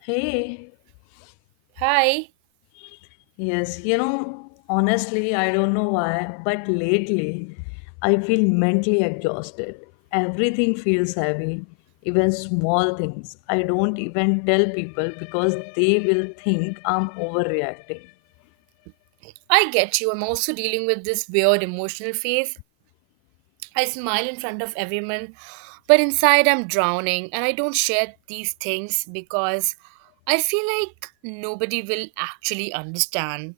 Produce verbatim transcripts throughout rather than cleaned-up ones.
Hey, Hi, yes, you know, honestly, I don't know why, but lately I feel mentally exhausted. Everything feels heavy, even small things. I don't even tell people because they will think I'm overreacting. I get you. I'm also dealing with this weird emotional phase. I smile in front of everyone, but inside I'm drowning, and I don't share these things because I feel like nobody will actually understand.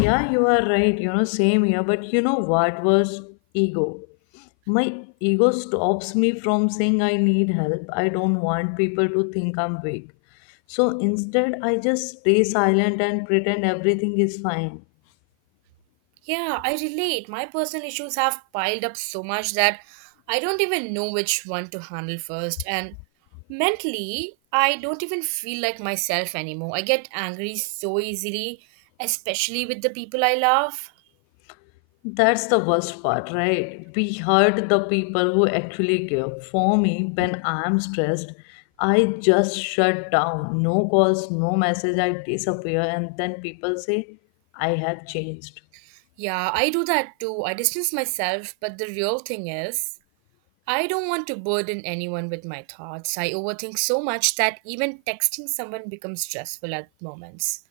Yeah, you are right. You know, same here. But you know what was ego? My ego stops me from saying I need help. I don't want people to think I'm weak. So instead, I just stay silent and pretend everything is fine. Yeah, I relate. My personal issues have piled up so much that I don't even know which one to handle first, and mentally, I don't even feel like myself anymore. I get angry so easily, especially with the people I love. That's the worst part, right? We hurt the people who actually care. For me, when I'm stressed, I just shut down. No calls, no message. I disappear, and then people say, I have changed. Yeah, I do that too. I distance myself, but the real thing is, I don't want to burden anyone with my thoughts. I overthink so much that even texting someone becomes stressful at moments.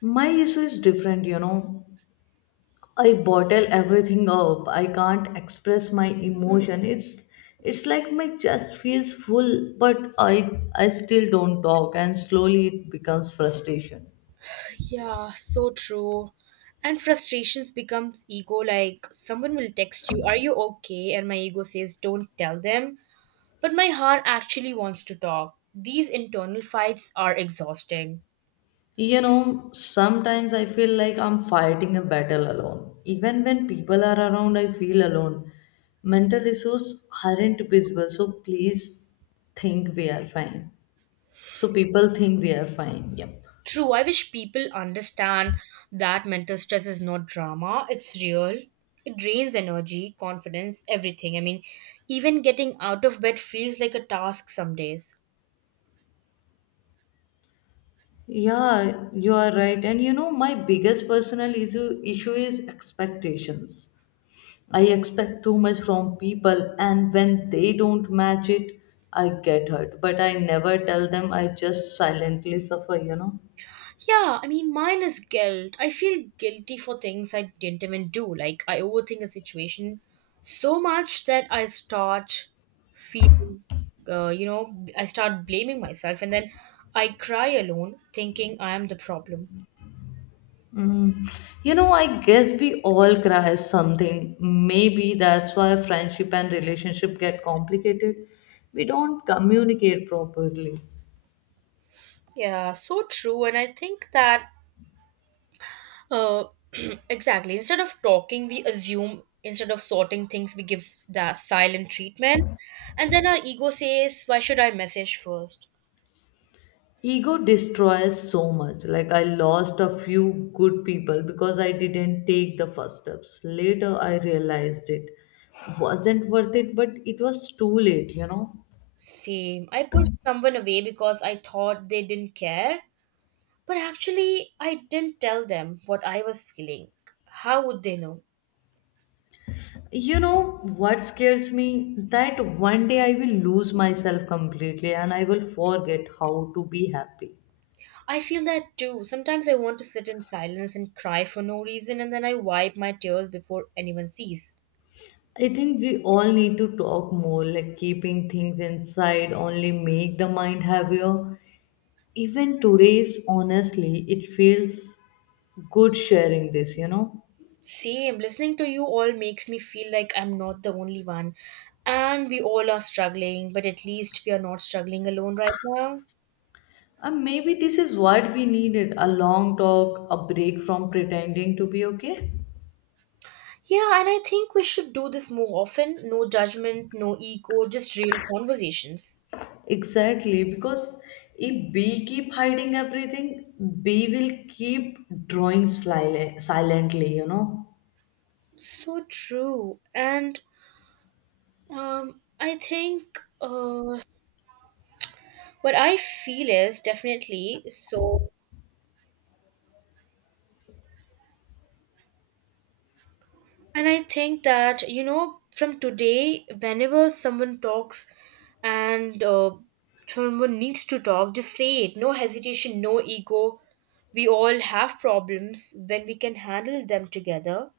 My issue is different, you know. I bottle everything up. I can't express my emotion. It's it's like my chest feels full, but I I still don't talk and slowly it becomes frustration. Yeah, so true. And frustrations becomes ego like someone will text you, "Are you okay?" and my ego says, "Don't tell them." But my heart actually wants to talk. These internal fights are exhausting. You know, sometimes I feel like I'm fighting a battle alone. Even when people are around, I feel alone. Mental issues aren't visible, so please think we are fine. So people think we are fine. Yep. True, I wish people understand that mental stress is not drama, it's real. It drains energy, confidence, everything. I mean, even getting out of bed feels like a task some days. Yeah, you are right. And you know, my biggest personal issue issue is expectations. I expect too much from people, and when they don't match it, I get hurt. But I never tell them, I just silently suffer, you know. Yeah, I mean, mine is guilt. I feel guilty for things I didn't even do. Like, I overthink a situation so much that I start feeling, uh, you know, I start blaming myself, and then I cry alone, thinking I am the problem. Mm. You know, I guess we all cry something. Maybe that's why friendship and relationship get complicated. We don't communicate properly. Yeah, so true. And I think that Uh, exactly. Instead of talking, we assume. Instead of sorting things, we give the silent treatment. And then our ego says, "Why should I message first?" Ego destroys so much. Like, I lost a few good people because I didn't take the first steps. Later, I realized it wasn't worth it, but it was too late, you know. Same. I pushed someone away because I thought they didn't care. But actually, I didn't tell them what I was feeling. How would they know? You know what scares me? That one day I will lose myself completely and I will forget how to be happy. I feel that too. Sometimes I want to sit in silence and cry for no reason, and then I wipe my tears before anyone sees. I think we all need to talk more, like keeping things inside only make the mind heavier. Even today's honestly it feels good sharing this, you know. Same. Listening to you all makes me feel like I'm not the only one. And we all are struggling, but at least we are not struggling alone right now. And maybe this is what we needed, a long talk, a break from pretending to be okay. Yeah, and I think we should do this more often. No judgment, no ego, just real conversations. Exactly, because if we keep hiding everything, we will keep drawing slyly, silently, you know. So true. And um, I think uh, What I feel is definitely so. And I think that, you know, from today, whenever someone talks and uh, someone needs to talk, just say it. No hesitation, no ego. We all have problems when we can handle them together.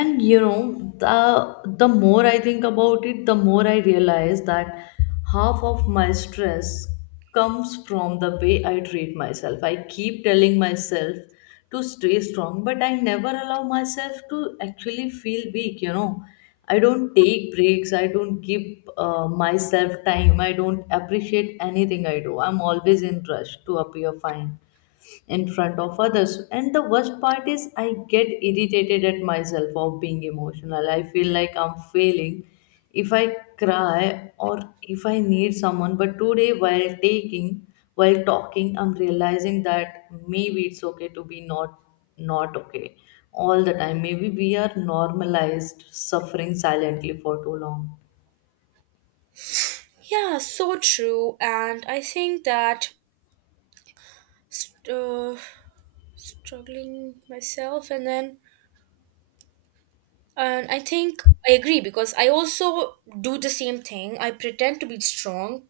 And you know, the the more I think about it, the more I realize that half of my stress comes from the way I treat myself. I keep telling myself to stay strong, but I never allow myself to actually feel weak, you know. I don't take breaks. I don't give uh, myself time. I don't appreciate anything I do. I'm always in rush to appear fine in front of others. And the worst part is I get irritated at myself of being emotional. I feel like I'm failing if I cry or if I need someone. But today, while taking, while talking, I'm realizing that maybe it's okay to be not, not okay all the time. Maybe we are normalized suffering silently for too long. Yeah, so true. And I think that st- uh, struggling myself and then And I think I agree, because I also do the same thing. I pretend to be strong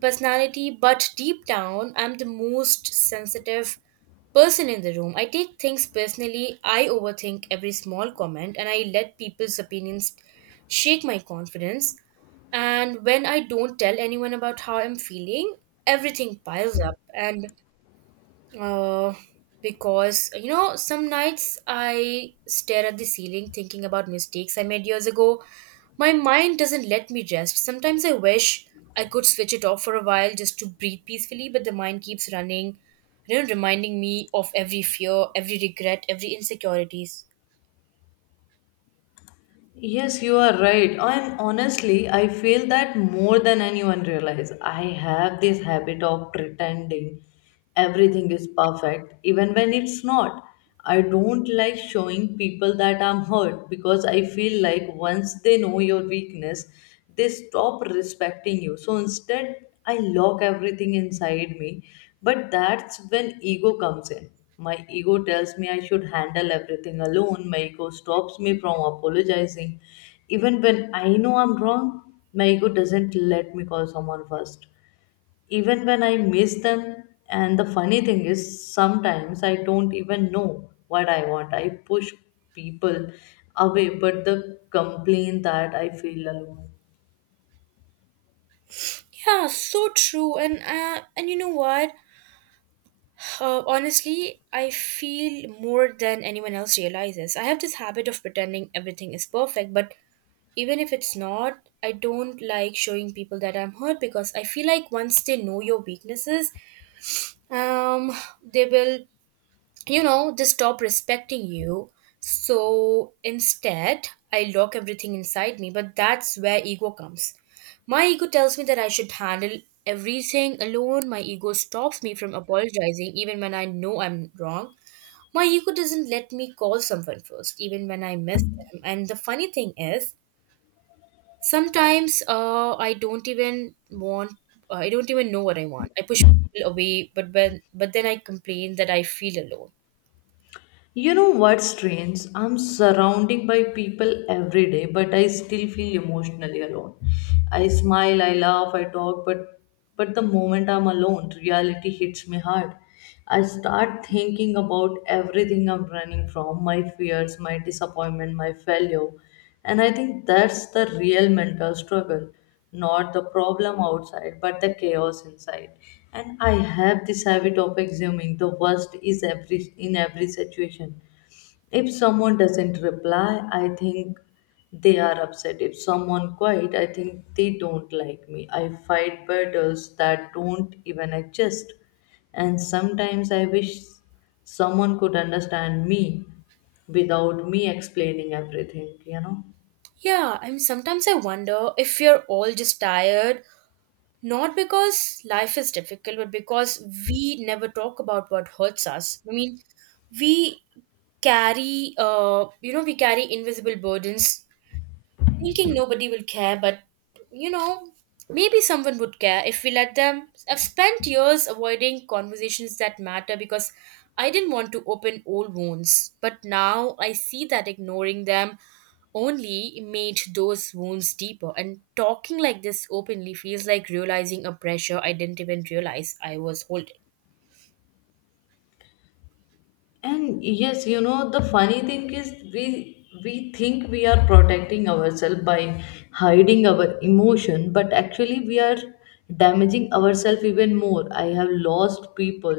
personality, but deep down, I'm the most sensitive person in the room. I take things personally. I overthink every small comment, and I let people's opinions shake my confidence. And when I don't tell anyone about how I'm feeling, everything piles up. And uh, because you know, some nights I stare at the ceiling thinking about mistakes I made years ago. My mind doesn't let me rest. Sometimes I wish I could switch it off for a while just to breathe peacefully, but the mind keeps running, you know, reminding me of every fear, every regret, every insecurities. Yes, you are right. And honestly, I feel that more than anyone realize. I have this habit of pretending everything is perfect, even when it's not. I don't like showing people that I'm hurt because I feel like once they know your weakness, they stop respecting you. So instead, I lock everything inside me. But that's when ego comes in. My ego tells me I should handle everything alone. My ego stops me from apologizing. Even when I know I'm wrong, my ego doesn't let me call someone first. Even when I miss them, and the funny thing is, sometimes I don't even know what I want. I push people away, but the complaint that I feel alone. Yeah, so true. And uh, and you know what? Uh, honestly, I feel more than anyone else realizes. I have this habit of pretending everything is perfect, but even if it's not. I don't like showing people that I'm hurt because I feel like once they know your weaknesses um they will, you know, just stop respecting you. So instead, I lock everything inside me, but that's where ego comes. My ego tells me that I should handle everything alone. My ego stops me from apologizing even when I know I'm wrong. My ego doesn't let me call someone first even when I miss them. And the funny thing is, Sometimes uh, I don't even want. Uh, I don't even know what I want. I push people away, but when but then I complain that I feel alone. You know what's strange? I'm surrounded by people every day, but I still feel emotionally alone. I smile, I laugh, I talk, but but the moment I'm alone, reality hits me hard. I start thinking about everything I'm running from, my fears, my disappointment, my failure. And I think that's the real mental struggle, not the problem outside but the chaos inside. And I have this habit of assuming the worst is every, in every situation. If someone doesn't reply, I think they are upset. If someone quiet, I think they don't like me. I fight battles that don't even exist. And sometimes I wish someone could understand me without me explaining everything, you know. Yeah, I mean sometimes I wonder if we are all just tired, not because life is difficult, but because we never talk about what hurts us. I mean, we carry uh you know we carry invisible burdens thinking nobody will care, but you know, maybe someone would care if we let them. I've spent years avoiding conversations that matter because I didn't want to open old wounds, but now I see that ignoring them only made those wounds deeper. And talking like this openly feels like realizing a pressure I didn't even realize I was holding. And yes, you know, the funny thing is we we think we are protecting ourselves by hiding our emotion, but actually we are damaging ourselves even more. I have lost people.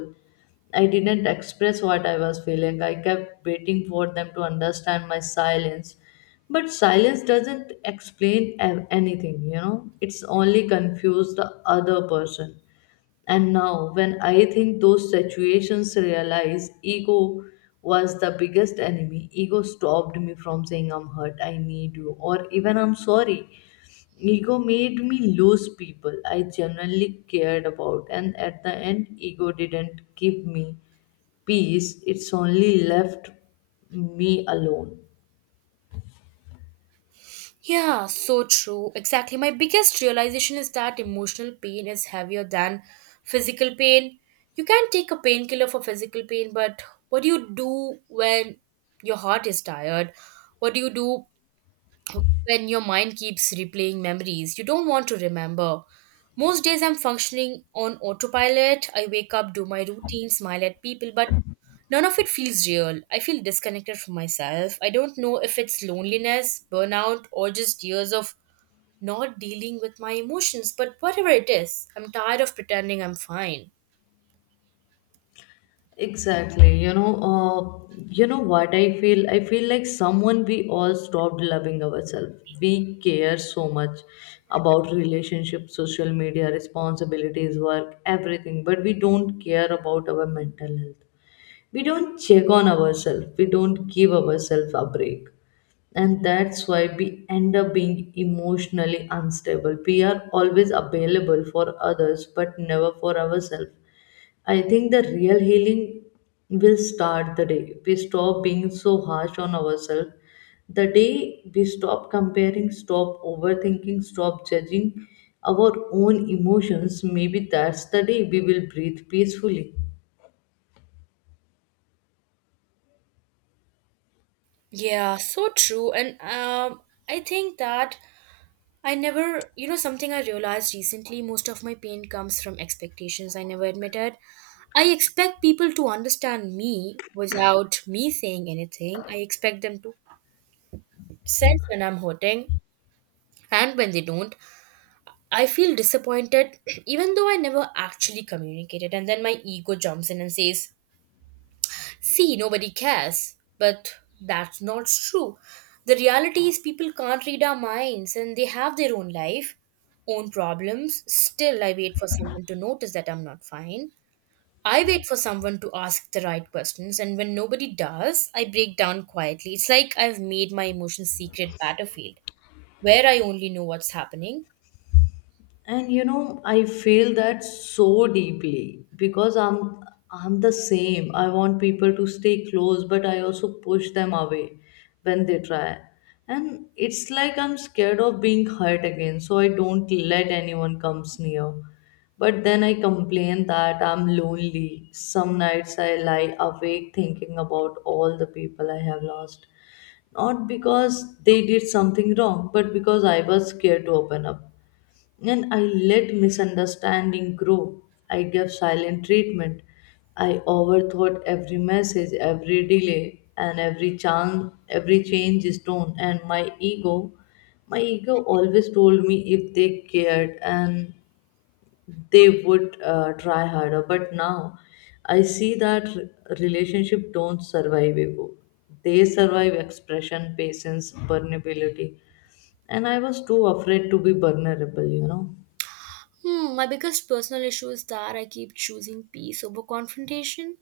I didn't express what I was feeling. I kept waiting for them to understand my silence, but silence doesn't explain a- anything, you know. It's only confuse the other person. And now, when I think those situations realize ego was the biggest enemy. Ego stopped me from saying I'm hurt, I need you, or even I'm sorry. Ego made me lose people I genuinely cared about, and at the end, ego didn't give me peace, it's only left me alone. Yeah, so true. Exactly. My biggest realization is that emotional pain is heavier than physical pain. You can take a painkiller for physical pain, but what do you do when your heart is tired? What do you do when your mind keeps replaying memories you don't want to remember? Most days I'm functioning on autopilot. I wake up, do my routine, smile at people, but none of it feels real. I feel disconnected from myself. I don't know if it's loneliness, burnout, or just years of not dealing with my emotions, but whatever it is, I'm tired of pretending I'm fine. Exactly. You know, uh, you know what I feel? I feel like someone we all stopped loving ourselves. We care so much about relationships, social media, responsibilities, work, everything, but we don't care about our mental health. We don't check on ourselves. We don't give ourselves a break. And that's why we end up being emotionally unstable. We are always available for others, but never for ourselves. I think the real healing will start the day we stop being so harsh on ourselves. The day we stop comparing, stop overthinking, stop judging our own emotions, maybe that's the day we will breathe peacefully. Yeah, so true. And um, I think that I never, You know, something I realized recently: most of my pain comes from expectations I never admitted. I expect people to understand me without me saying anything. I expect them to sense when I'm hurting, and when they don't, I feel disappointed, even though I never actually communicated. And then my ego jumps in and says, "See, nobody cares." But that's not true. The reality is, people can't read our minds, and they have their own life, own problems. Still, I wait for someone to notice that I'm not fine. I wait for someone to ask the right questions, and when nobody does, I break down quietly. It's like I've made my emotions secret battlefield where I only know what's happening. And you know, I feel that so deeply because i'm i'm the same. I want people to stay close, but I also push them away when they try. And it's like I'm scared of being hurt again, so I don't let anyone comes near. But then I complain that I'm lonely. Some nights I lie awake thinking about all the people I have lost, not because they did something wrong, but because I was scared to open up and I let misunderstanding grow. I gave silent treatment. I overthought every message, every delay, and every chance, every change is done. And my ego, my ego always told me if they cared and they would uh, try harder. But now, I see that re- relationship don't survive ego. They survive expression, patience, vulnerability. And I was too afraid to be vulnerable, you know. Hmm, my biggest personal issue is that I keep choosing peace over confrontation.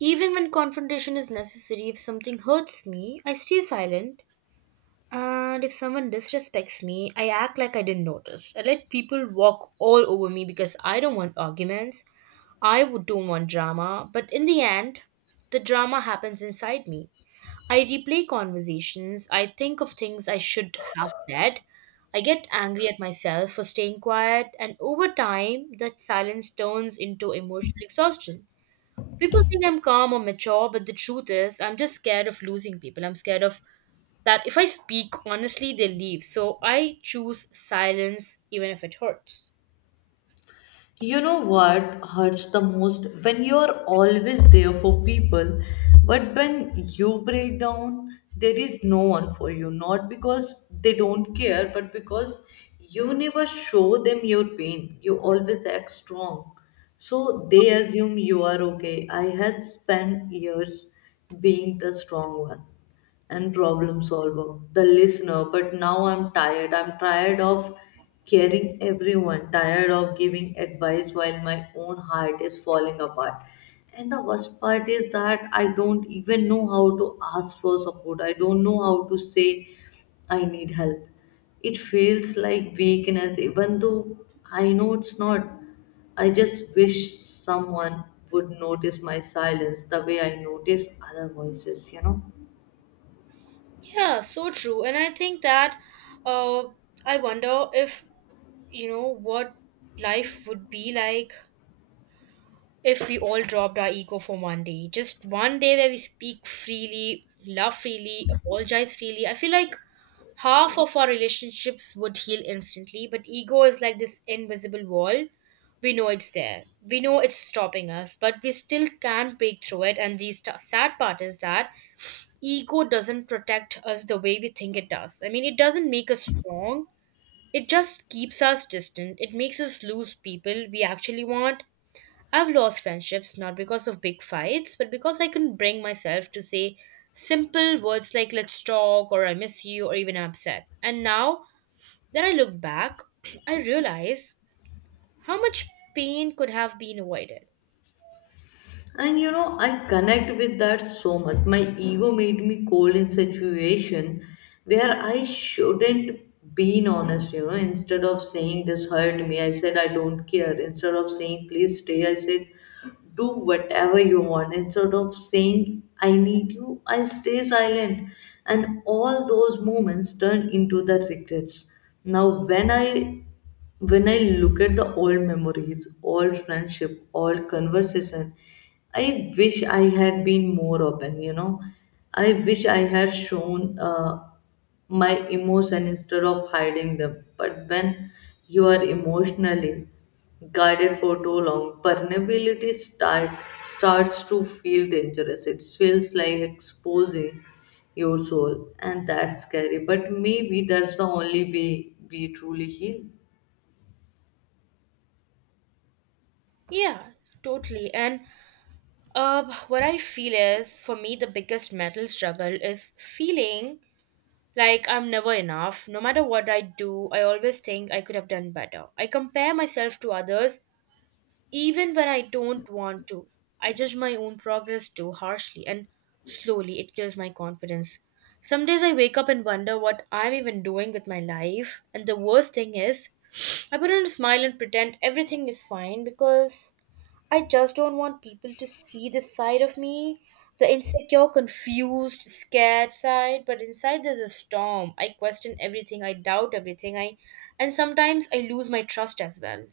Even when confrontation is necessary, if something hurts me, I stay silent. And if someone disrespects me, I act like I didn't notice. I let people walk all over me because I don't want arguments. I would don't want drama. But in the end, the drama happens inside me. I replay conversations. I think of things I should have said. I get angry at myself for staying quiet. And over time, that silence turns into emotional exhaustion. People think I'm calm or mature, but the truth is, I'm just scared of losing people. I'm scared of that if I speak honestly, they leave. So I choose silence, even if it hurts. You know what hurts the most? When you are always there for people, but when you break down, there is no one for you. Not because they don't care, but because you never show them your pain. You always act strong. So they assume you are okay. I had spent years being the strong one and problem solver, the listener. But now I'm tired. I'm tired of caring everyone, tired of giving advice while my own heart is falling apart. And the worst part is that I don't even know how to ask for support. I don't know how to say I need help. It feels like weakness, even though I know it's not. I just wish someone would notice my silence the way I notice other voices, you know? Yeah, so true. And I think that uh, I wonder if, you know, what life would be like if we all dropped our ego for one day. Just one day where we speak freely, love freely, apologize freely. I feel like half of our relationships would heal instantly, but ego is like this invisible wall. We know it's there. We know it's stopping us, but we still can't break through it. And the st- sad part is that ego doesn't protect us the way we think it does. I mean, it doesn't make us strong, it just keeps us distant. It makes us lose people we actually want. I've lost friendships not because of big fights, but because I couldn't bring myself to say simple words like "let's talk" or "I miss you" or even "I'm upset." And now that I look back, I realize how much pain could have been avoided. And you know, I connect with that so much. My ego made me cold in situation where I shouldn't been honest, you know. Instead of saying this hurt me, I said I don't care. Instead of saying please stay, I said do whatever you want. Instead of saying I need you, I stay silent. And all those moments turn into the regrets. Now when I, when I look at the old memories, old friendship, old conversation, I wish I had been more open, you know. I wish I had shown uh, my emotion instead of hiding them. But when you are emotionally guided for too long, vulnerability start, starts to feel dangerous. It feels like exposing your soul, and that's scary. But maybe that's the only way we truly heal. Yeah, totally. And uh, What I feel is, for me, the biggest mental struggle is feeling like I'm never enough. No matter what I do, I always think I could have done better. I compare myself to others even when I don't want to. I judge my own progress too harshly, and slowly it kills my confidence. Some days I wake up and wonder what I'm even doing with my life, and the worst thing is, I put on a smile and pretend everything is fine because I just don't want people to see this side of me, the insecure, confused, scared side, but inside there's a storm. I question everything, I doubt everything, I and sometimes I lose my trust as well.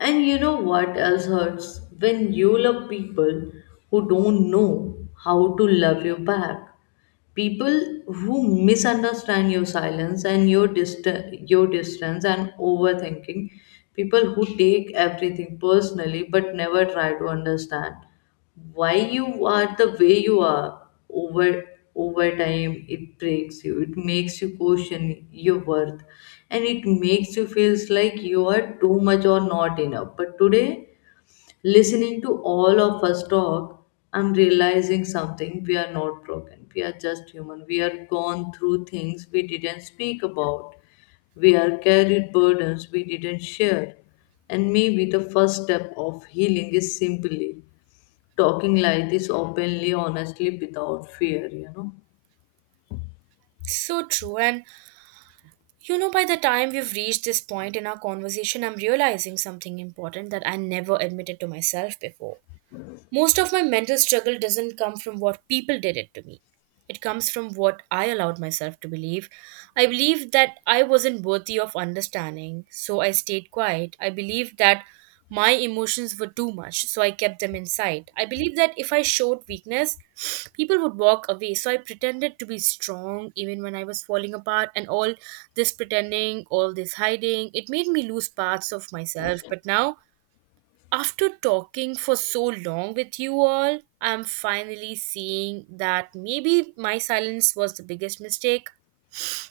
And you know what else hurts? When you love people who don't know how to love you back, people who misunderstand your silence and your dist- your distance and overthinking, people who take everything personally but never try to understand why you are the way you are. Over over time it breaks you. It makes you question your worth, and it makes you feels like you are too much or not enough. But today, listening to all of us talk, I'm realizing something. We are not broken. We are just human. We are gone through things we didn't speak about. We are carried burdens we didn't share. And maybe the first step of healing is simply talking like this openly, honestly, without fear, you know. So true. And you know, by the time we've reached this point in our conversation, I'm realizing something important that I never admitted to myself before. Most of my mental struggle doesn't come from what people did it to me. It comes from what I allowed myself to believe. I believed that I wasn't worthy of understanding, so I stayed quiet. I believed that my emotions were too much, so I kept them inside. I believed that if I showed weakness, people would walk away, so I pretended to be strong even when I was falling apart. And all this pretending, all this hiding, it made me lose parts of myself. But now after talking for so long with you all, I'm finally seeing that maybe my silence was the biggest mistake.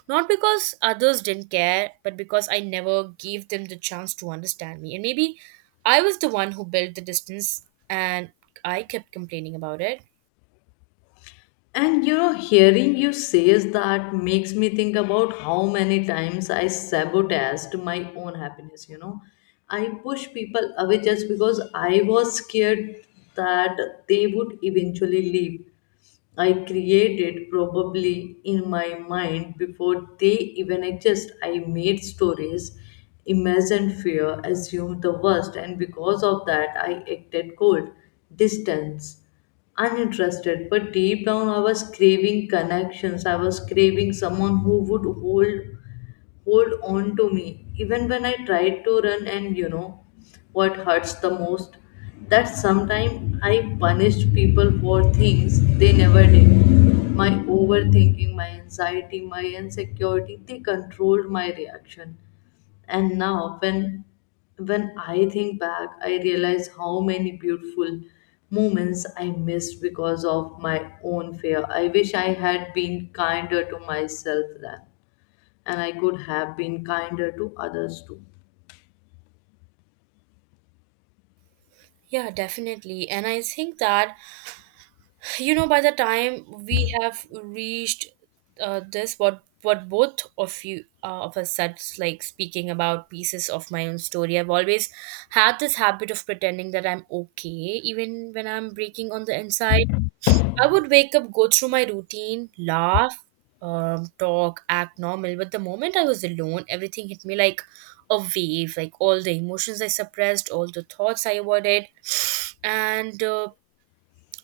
Not because others didn't care, but because I never gave them the chance to understand me. And maybe I was the one who built the distance and I kept complaining about it. And you know, hearing you says that makes me think about how many times I sabotaged my own happiness. You know, I pushed people away just because I was scared that they would eventually leave. I created probably in my mind before they even exist. I made stories, imagined fear, assumed the worst, and because of that, I acted cold, distance, uninterested. But deep down, I was craving connections. I was craving someone who would hold hold on to me even when I tried to run. And you know what hurts the most? That sometimes I punished people for things they never did. My overthinking, my anxiety, my insecurity, they controlled my reaction. And now when when I think back, I realize how many beautiful moments I missed because of my own fear. I wish I had been kinder to myself then, and I could have been kinder to others too. Yeah, definitely. And I think that you know by the time we have reached uh, this what what both of you uh, of us said, like speaking about pieces of my own story, I've always had this habit of pretending that I'm okay even when I'm breaking on the inside. I would wake up, go through my routine, laugh, um, talk, act normal, but the moment I was alone, everything hit me like a wave, like all the emotions I suppressed, all the thoughts I avoided, and uh,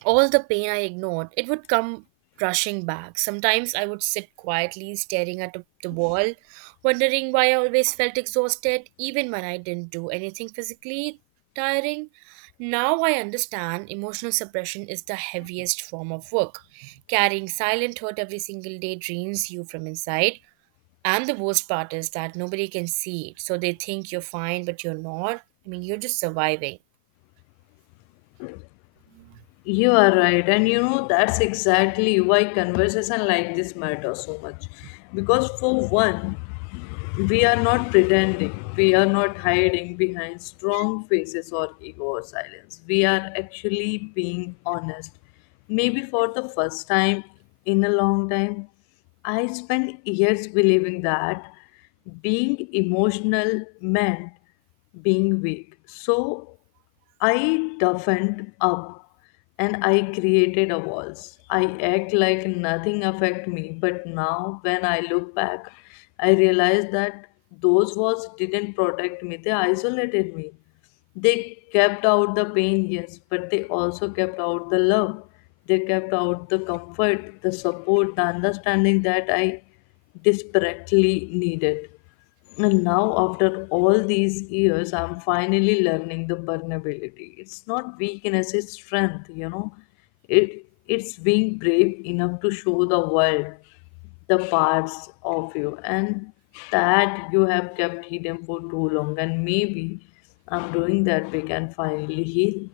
all the pain I ignored, it would come rushing back. Sometimes I would sit quietly staring at the wall, wondering why I always felt exhausted, even when I didn't do anything physically tiring. Now I understand, emotional suppression is the heaviest form of work. Carrying silent hurt every single day drains you from inside. And the worst part is that nobody can see it. So they think you're fine, but you're not. I mean, you're just surviving. You are right, and you know that's exactly why conversation like this matter so much. Because for one, we are not pretending, we are not hiding behind strong faces or ego or silence. We are actually being honest. Maybe for the first time in a long time, I spent years believing that being emotional meant being weak. So I toughened up and I created a walls. I act like nothing affect me, but now when I look back, I realize that those walls didn't protect me, they isolated me. They kept out the pain, yes, but they also kept out the love. They kept out the comfort, the support, the understanding that I desperately needed. And now, after all these years, I'm finally learning the vulnerability. It's not weakness, it's strength, you know. It it's being brave enough to show the world the parts of you and that you have kept hidden for too long, and maybe I'm doing that we can finally heal.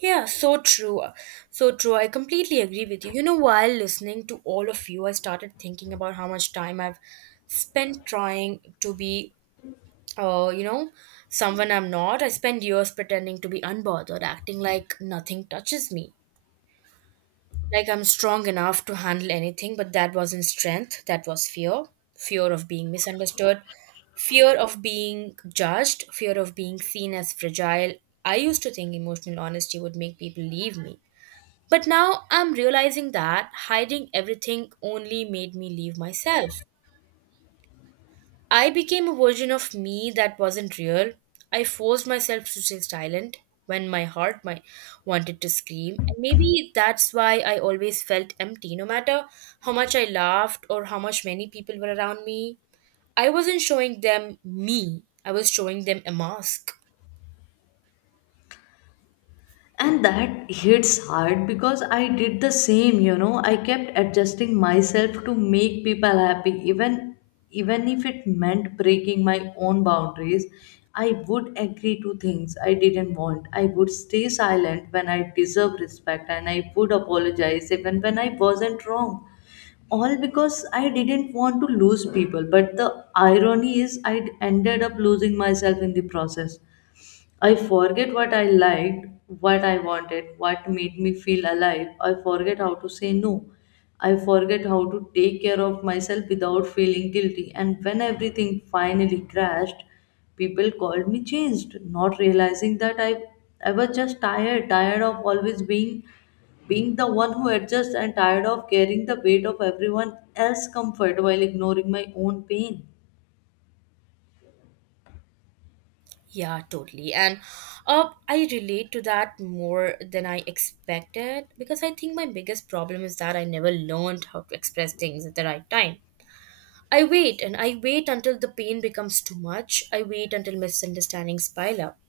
Yeah, so true. uh, So true. I completely agree with you. You know, while listening to all of you, I started thinking about how much time I've spent trying to be, uh, you know, someone I'm not. I spent years pretending to be unbothered, acting like nothing touches me. Like I'm strong enough to handle anything, but that wasn't strength, that was fear. Fear of being misunderstood, fear of being judged, fear of being seen as fragile. I used to think emotional honesty would make people leave me, but now I'm realizing that hiding everything only made me leave myself. I became a version of me that wasn't real. I forced myself to stay silent when my heart, my, wanted to scream. And maybe that's why I always felt empty, no matter how much I laughed or how much many people were around me. I wasn't showing them me, I was showing them a mask. And that hits hard because I did the same, you know. I kept adjusting myself to make people happy, even even if it meant breaking my own boundaries. I would agree to things I didn't want, I would stay silent when I deserve respect, and I would apologize even when I wasn't wrong, all because I didn't want to lose people. But the irony is, I ended up losing myself in the process. I forget what I liked, what I wanted, what made me feel alive. I forget how to say no. I forget how to take care of myself without feeling guilty. And when everything finally crashed, people called me changed, not realizing that I, I was just tired, tired of always being being the one who adjusts, and tired of carrying the weight of everyone else's comfort while ignoring my own pain. Yeah, totally. And uh, I relate to that more than I expected, because I think my biggest problem is that I never learned how to express things at the right time. I wait and I wait until the pain becomes too much. I wait until misunderstandings pile up.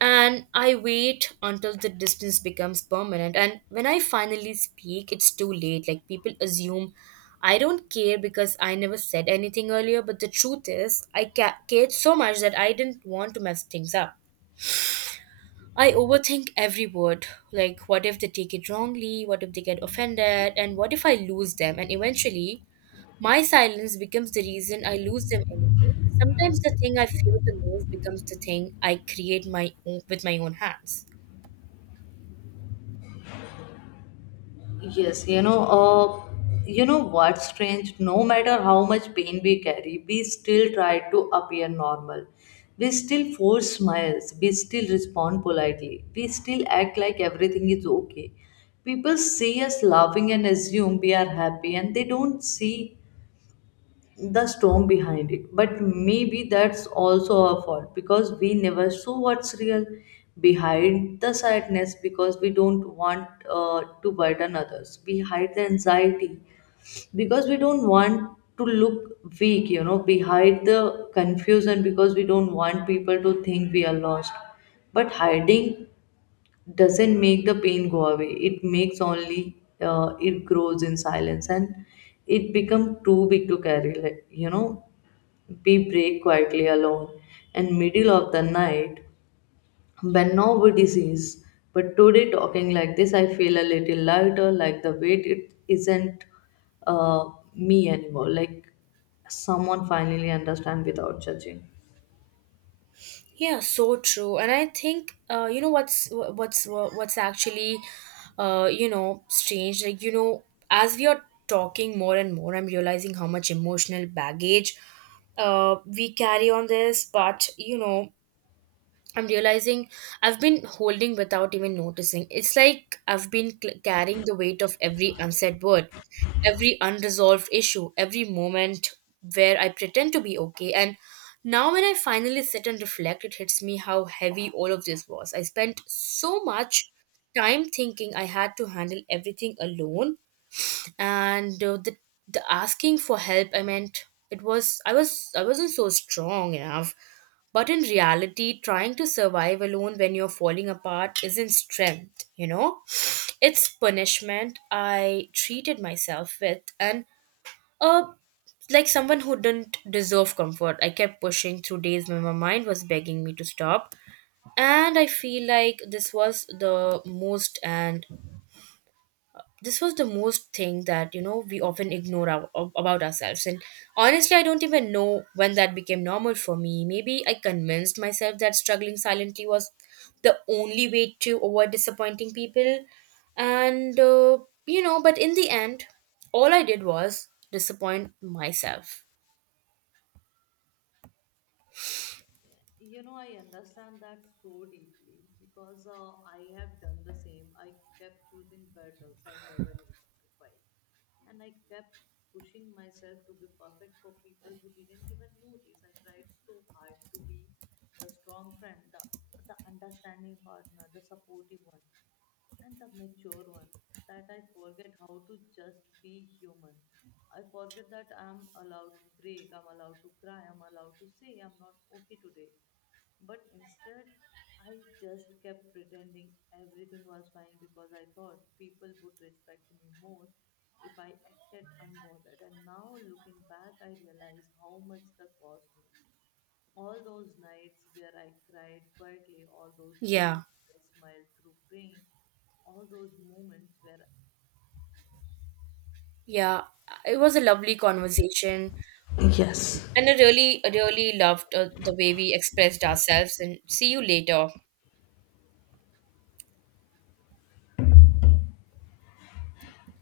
And I wait until the distance becomes permanent. And when I finally speak, it's too late. Like, people assume I don't care because I never said anything earlier. But the truth is, I ca- cared so much that I didn't want to mess things up. I overthink every word. Like, what if they take it wrongly? What if they get offended? And what if I lose them? And eventually, my silence becomes the reason I lose them anyway. Sometimes the thing I fear the most becomes the thing I create my own, with my own hands. Yes, you know, uh, you know what's strange? No matter how much pain we carry, we still try to appear normal. We still force smiles. We still respond politely. We still act like everything is okay. People see us laughing and assume we are happy, and they don't see the storm behind it. But maybe that's also our fault because we never saw what's real behind the sadness, because we don't want uh, to burden others. We hide the anxiety because we don't want to look weak, you know, we hide the confusion because we don't want people to think we are lost. But hiding doesn't make the pain go away. It makes only uh, it grows in silence, and it become too big to carry. Like, you know, we pray quietly alone in middle of the night when nobody sees. But today, talking like this, I feel a little lighter, like the weight it isn't uh, me anymore. Like someone finally understand without judging. Yeah, so true. And I think uh, you know what's wha- what's wha- what's actually uh, you know, strange. Like, you know, as we are talking more and more, I'm realizing how much emotional baggage uh, we carry on this. But you know, I'm realizing I've been holding without even noticing. It's like I've been cl- carrying the weight of every unsaid word, every unresolved issue, every moment where I pretend to be okay. And now, when I finally sit and reflect, it hits me how heavy all of this was. I spent so much time thinking I had to handle everything alone, and uh, the, the asking for help, I meant, it was i was I wasn't so strong enough. But in reality, trying to survive alone when you're falling apart isn't strength, you know, it's punishment I treated myself with. And uh like someone who didn't deserve comfort, I kept pushing through days when my mind was begging me to stop. And I feel like this was the most and this was the most thing that, you know, we often ignore our, ab- about ourselves. And honestly, I don't even know when that became normal for me. Maybe I convinced myself that struggling silently was the only way to avoid disappointing people. And uh, you know, but in the end, all I did was disappoint myself. You know, I understand that so deeply because uh, I have done the same. I kept choosing battles I never needed to fight. And I kept pushing myself to be perfect for people who didn't even notice. I tried so hard to be the strong friend, the, the understanding partner, the supportive one, and the mature one, that I forget how to just be human. I forget that I'm allowed to break, I'm allowed to cry, I'm allowed to say I'm not okay today. But instead, I just kept pretending everything was fine because I thought people would respect me more if I acted unbothered. And now, looking back, I realize how much that cost me. All those nights where I cried quietly, all those days Yeah. I smiled through pain, all those moments where Yeah, it was a lovely conversation, and i really I really loved uh, the way we expressed ourselves. And see you later.